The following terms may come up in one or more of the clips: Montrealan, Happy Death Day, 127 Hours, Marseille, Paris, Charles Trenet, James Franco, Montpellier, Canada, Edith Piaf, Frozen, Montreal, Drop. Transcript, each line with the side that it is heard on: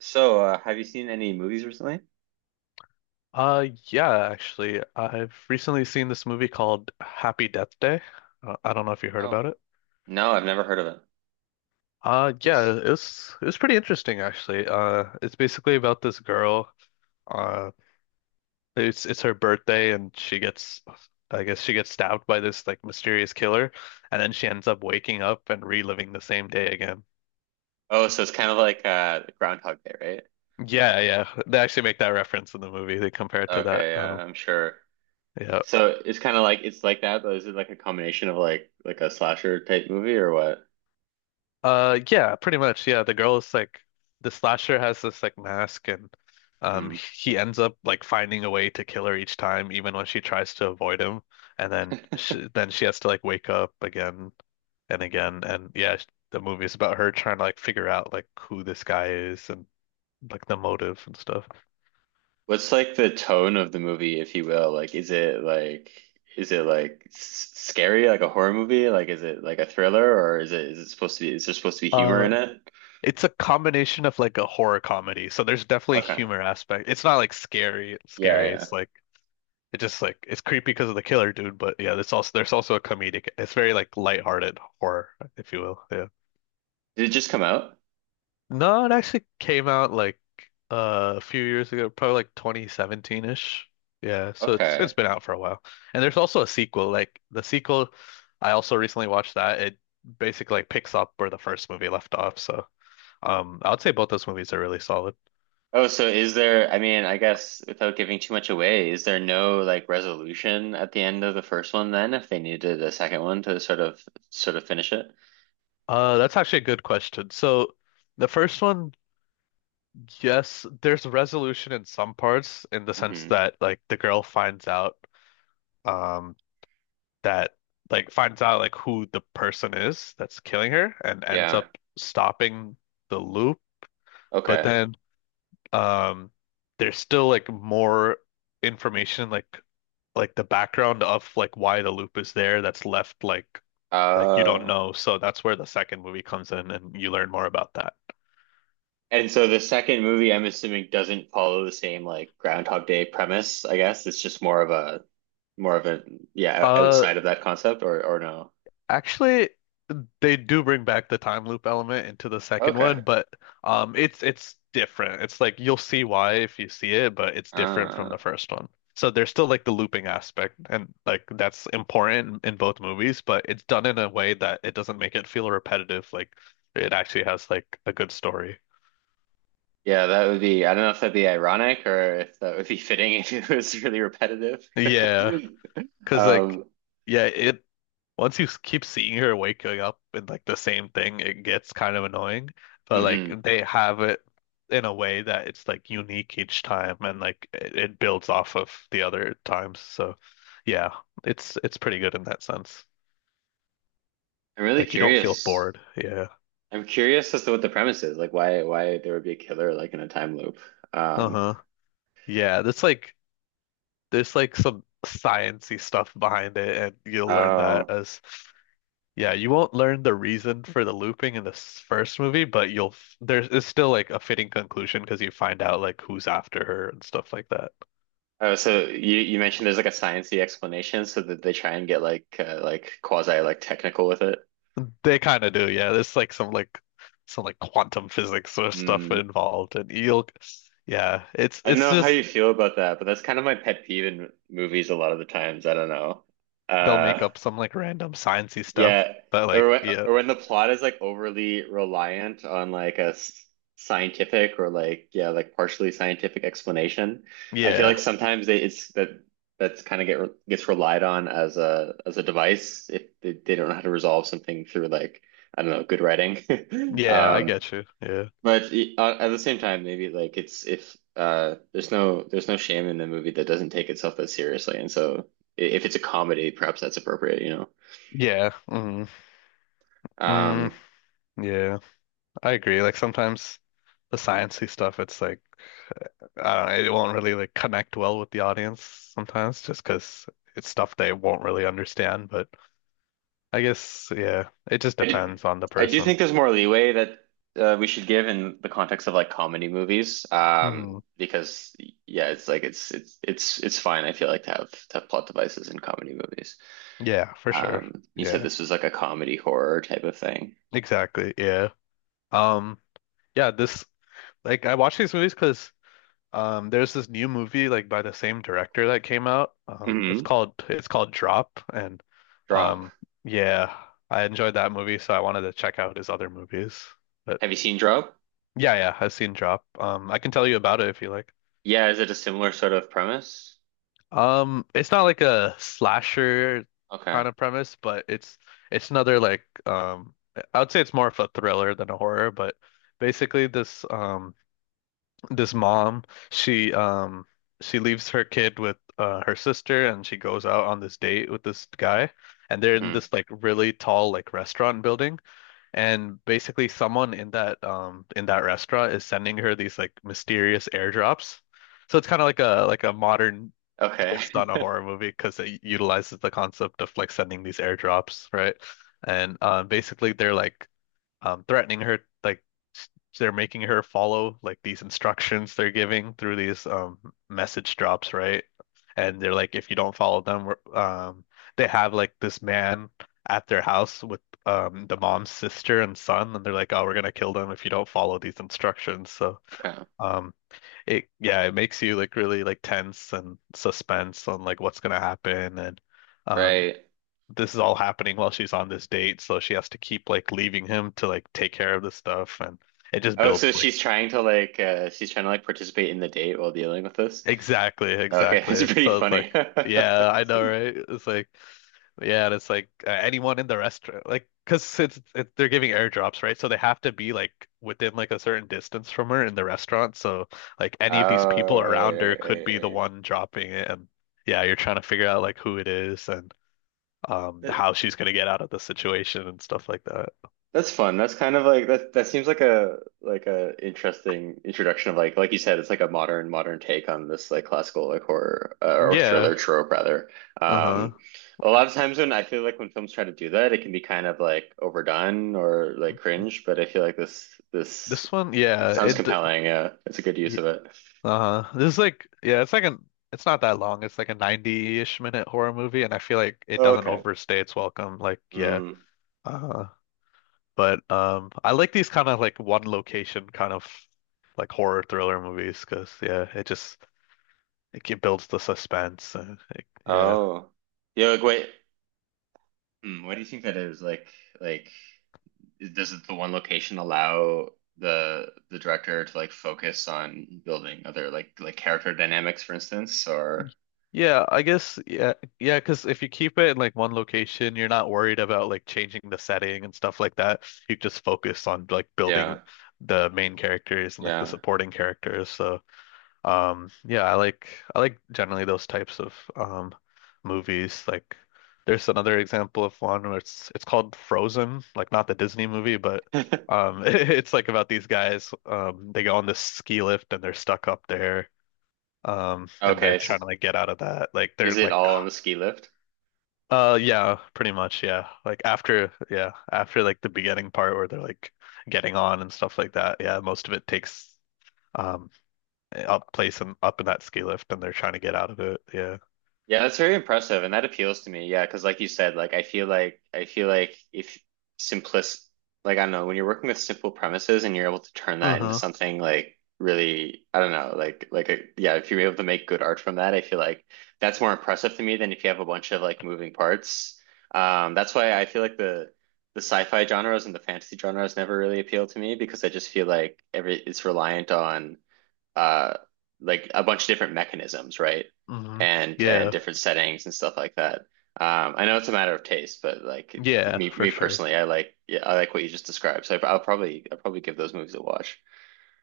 right: So, have you seen any movies recently?
left: Yeah, actually, I've recently seen this movie called Happy Death Day. I don't know if you heard
right: Oh,
left: about it.
right: no, I've never heard of it.
left: Yeah,
right: It's...
left: it was pretty interesting actually. It's basically about this girl. Uh, it's her birthday and she gets, I guess she gets stabbed by this like mysterious killer, and then she ends up waking up and reliving the same day again.
right: Oh, so it's kind of like Groundhog Day, right?
left: Yeah, yeah, they actually make that reference in the movie. They compare it to that.
right: Okay, yeah, I'm sure.
left: Yeah.
right: So it's kind of like it's like that, but is it like a combination of like a slasher type movie or what?
left: Yeah, pretty much. Yeah, the girl is like the slasher has this like mask, and
right: Hmm.
left: he ends up like finding a way to kill her each time, even when she tries to avoid him. And then she has to like wake up again and again. And yeah, the movie is about her trying to like figure out like who this guy is and like the motive and stuff.
right: What's like the tone of the movie, if you will? Like, is it like is it like s scary, like a horror movie? Like, is it like a thriller, or is it supposed to be is there supposed to be humor
left: Uh,
right: in it?
left: it's a combination of like a horror comedy, so there's definitely
right: Okay,
left: humor aspect. It's not like scary,
right: yeah,
left: scary.
right: yeah.
left: It's like it just like it's creepy because of the killer dude, but yeah, there's also a comedic. It's very like lighthearted horror, if you will. Yeah.
right: Did it just come out?
left: No, it actually came out like a few years ago, probably like 2017-ish. Yeah, so it's
right: Okay.
left: been out for a while. And there's also a sequel. Like the sequel, I also recently watched that. It basically like picks up where the first movie left off. So I would say both those movies are really solid.
right: Oh, so is there, I mean, I guess without giving too much away, is there no like resolution at the end of the first one then if they needed a second one to sort of finish it?
left: That's actually a good question. So the first one, yes, there's resolution in some parts in the sense
right: Hmm.
left: that like the girl finds out um that like finds out like who the person is that's killing her and ends
right: Yeah.
left: up stopping the loop. But
right: Okay.
left: then um there's still like more information like the background of like why the loop is there that's left like you don't
right: Uh
left: know. So that's where the second movie comes in and you learn more about that.
right: and so the second movie I'm assuming doesn't follow the same like Groundhog Day premise, I guess. It's just more of a yeah,
left: Uh
right: outside of that concept or no.
left: actually they do bring back the time loop element into the second one,
right: Okay.
left: but it's different. It's like you'll see why if you see it, but it's different from
right: Uh
left: the first one. So there's still like the looping aspect and like that's important in both movies, but it's done in a way that it doesn't make it feel repetitive. Like it actually has like a good story.
right: yeah, that would be I don't know if that'd be ironic or if that would be fitting if it was really repetitive.
left: Yeah. Cause like,
right: Um,
left: yeah, it once keep seeing her waking up with like the same thing, it gets kind of annoying. But like
right: mhm.
left: they have it in a way that it's like unique each time, and like it builds off of the other times. So yeah, it's pretty good in that sense.
right: I'm really
left: Like you don't feel
right: curious.
left: bored. Yeah.
right: I'm curious as to what the premise is, like why there would be a killer like in a time loop. Um,
left: Uh-huh. Yeah, there's like some sciency stuff behind it, and you'll learn that
right: oh,
left: as, yeah, you won't learn the reason for the looping in this first movie, but you'll f- there's it's still like a fitting conclusion because you find out like who's after her and stuff like that.
right: oh, so you mentioned there's like a sciencey explanation, so that they try and get like quasi like technical with it.
left: They kind of do, yeah. There's like some like some like quantum physics sort of stuff
right: Mm.
left: involved, and you'll yeah,
right: I don't
left: it's
right: know how
left: just
right: you feel about that, but that's kind of my pet peeve in movies a lot of the times. I don't know.
left: they'll make up some like random sciencey stuff,
right: Yeah,
left: but
right: or
left: like
right: when,
left: yeah,
right: or when the plot is like overly reliant on like scientific or like yeah, like partially scientific explanation. I feel
left: yeah,
right: like sometimes they it's that that's kind of gets relied on as a device if they don't know how to resolve something through like I don't know, good writing.
left: yeah, I
right: Um,
left: get you, yeah,
right: but at the same time, maybe like it's if there's no shame in a movie that doesn't take itself that seriously, and so if it's a comedy, perhaps that's appropriate,
left: yeah, mm, mm,
right: Um,
left: yeah, I agree. Like sometimes the sciencey stuff, it's like, I don't know, it won't really like connect well with the audience sometimes just because it's stuff they won't really understand. But I guess, yeah, it just
right: I do,
left: depends on the
right: I do
left: person.
right: think there's more leeway that we should give in the context of like comedy movies,
left: Mhm.
right: because yeah, it's like it's fine. I feel like to have plot devices in comedy movies.
left: Yeah, for sure.
right: You said
left: Yeah,
right: this was like a comedy horror type of thing.
left: exactly. Yeah. Um, yeah, this like I watch these movies because there's this new movie like by the same director that came out. It's
right: Hmm.
left: called it's called Drop and
right: Drop.
left: um yeah, I enjoyed that movie so I wanted to check out his other movies. But.
right: Have you seen Drop?
left: Yeah, yeah, I've seen Drop. I can tell you about it if you like.
right: Yeah, is it a similar sort of premise?
left: It's not like a slasher
right: Okay.
left: kind of premise, but it's another like I would say it's more of a thriller than a horror. But basically, this this mom, she um she leaves her kid with her sister, and she goes out on this date with this guy, and they're in this
right: Hmm.
left: like really tall like restaurant building. And basically someone in that restaurant is sending her these like mysterious airdrops. So it's kind of like a modern
right: Okay.
left: twist on a horror movie because it utilizes the concept of like sending these airdrops, right? And basically they're like threatening her, like s- they're making her follow like these instructions they're giving through these message drops, right? And they're like, if you don't follow them, they have like this man at their house with the mom's sister and son, and they're like, oh, we're gonna kill them if you don't follow these instructions. So
right: Okay.
left: um, it yeah, it makes you like really like tense and suspense on like what's gonna happen. And. Um,
right: Right.
left: this is all happening while she's on this date, so she has to keep like leaving him to like take care of this stuff and it just
right: Oh,
left: builds
right: so
left: like
right: she's trying to like she's trying to like participate in the date while dealing with this.
left: exactly,
right: Okay, it's
left: exactly.
right: pretty
left: So it's
right: funny.
left: like, yeah, I know, right? It's like, yeah, and it's like anyone in the restaurant, like, because they're giving airdrops, right? So they have to be like within like a certain distance from her in the restaurant. So like any of these
right: Oh,
left: people
right: right,
left: around her
right: right,
left: could
right: right,
left: be the
right: right.
left: one dropping it, and yeah, you're trying to figure out like who it is and
right: That,
left: how she's gonna get out of the situation and stuff like that.
right: that's fun. That's kind of like that. That seems like a interesting introduction of like you said, it's like a modern take on this like classical like horror or
left: Yeah.
right: thriller trope rather.
left: Uh-huh.
right: Um, a lot of times when I feel like when films try to do that, it can be kind of like overdone or like cringe. But I feel like this
left: This one, yeah,
right: sounds compelling. Yeah, it's a good use
left: y-
right: of it.
left: uh-huh. This is like yeah, it's like an it's not that long. It's like a 90-ish minute horror movie and I feel like it
right: Oh,
left: doesn't
right: okay.
left: overstay its welcome. Like yeah.
right: Mm.
left: Uh-huh. But I like these kind of like one location kind of like horror thriller movies 'cause yeah, it just builds the suspense and it, yeah.
right: Oh. Yeah. Like, wait. Hmm, what do you think that is? Like like. Does the one location allow the director to like focus on building other like character dynamics, for instance, or
left: Yeah, I guess yeah, yeah, because if you keep it in like one location, you're not worried about like changing the setting and stuff like that. You just focus on like building
right: yeah,
left: the main characters and like the
right: yeah.
left: supporting characters. So, yeah, I like generally those types of movies. Like, there's another example of one where it's called Frozen, like not the Disney movie, but it's like about these guys. They go on this ski lift and they're stuck up there and they're
right: Okay, so
left: trying to like get out of that. Like they're
right: is it
left: like,
right: all on the ski lift?
left: yeah, pretty much, yeah. Like after, yeah, after like the beginning part where they're like getting on and stuff like that. Yeah, most of it takes um up place and up in that ski lift, and they're trying to get out of it. Yeah.
right: Yeah, that's very impressive, and that appeals to me. Yeah, because like you said, like I feel like if simplis, like I don't know, when you're working with simple premises and you're able to turn that into
left: Uh-huh.
right: something like really, I don't know, like a, yeah, if you're able to make good art from that, I feel like that's more impressive to me than if you have a bunch of like moving parts. That's why I feel like the sci-fi genres and the fantasy genres never really appeal to me because I just feel like every it's reliant on uh like a bunch of different mechanisms, right?
left: Hmm.
right: And
left: Yeah.
right: different settings and stuff like that. I know it's a matter of taste, but like for
left: Yeah,
right: me
left: for
right: me
left: sure.
right: personally, I like yeah, I like what you just described. So I'll probably give those movies a watch.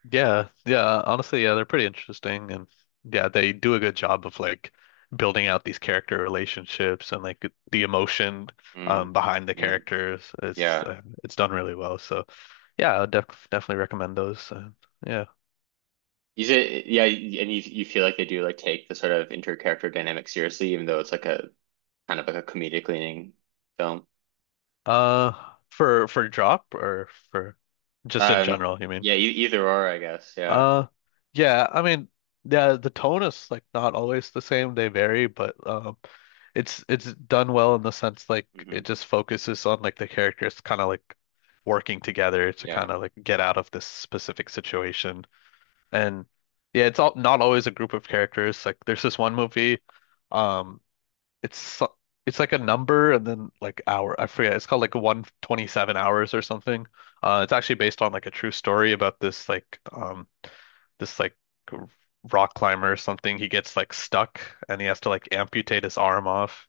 left: Yeah, yeah, honestly, yeah, they're pretty interesting and yeah, they do a good job of like building out these character relationships and like the emotion
right: Mm,
left: behind the
right: mm,
left: characters.
right: yeah.
left: It's done really well. So, yeah, I would definitely recommend those. Yeah.
right: Is it yeah, and you feel like they do like take the sort of inter-character dynamic seriously, even though it's like a kind of like a comedic leaning film.
left: Uh for drop or for just in
right: Um,
left: general, you mean?
right: yeah, e either or, I guess. Yeah.
left: Uh, yeah, I mean, yeah, the tone is like not always the same. They vary, but it's done well in the sense like
right: Hmm.
left: it just focuses on like the characters kind of like working together to
right: Yeah.
left: kind of like get out of this specific situation. And yeah, it's all not always a group of characters. Like there's this one movie, um, it's so- it's like a number and then like hour. I forget. It's called like 127 hours or something. It's actually based on like a true story about this like rock climber or something. He gets like stuck and he has to like amputate his arm off.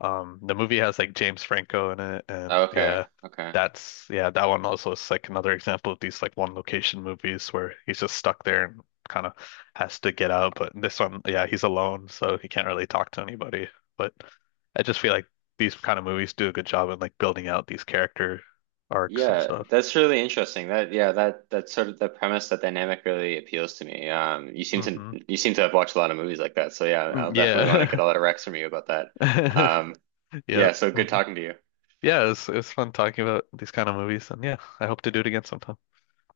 left: The movie has like James Franco in it, and
right: Oh, okay.
left: yeah,
right: Okay.
left: that's yeah, that one also is like another example of these like one location movies where he's just stuck there and kind of has to get out. But in this one, yeah, he's alone, so he can't really talk to anybody. But I just feel like these kind of movies do a good job in like building out these character arcs and
right: Yeah,
left: stuff.
right: that's really interesting. That yeah, that that sort of the premise, that dynamic really appeals to me. You seem to
left: Hmm.
right: you seem to have watched a lot of movies like that. So yeah, I'll
left: Mm,
right: definitely want to get
left: yeah.
right: a lot of recs from you about that. Um, yeah,
left: Yep.
right: so good
left: Mhm.
right: talking to you.
left: Yeah, it was fun talking about these kind of movies, and yeah, I hope to do it again sometime.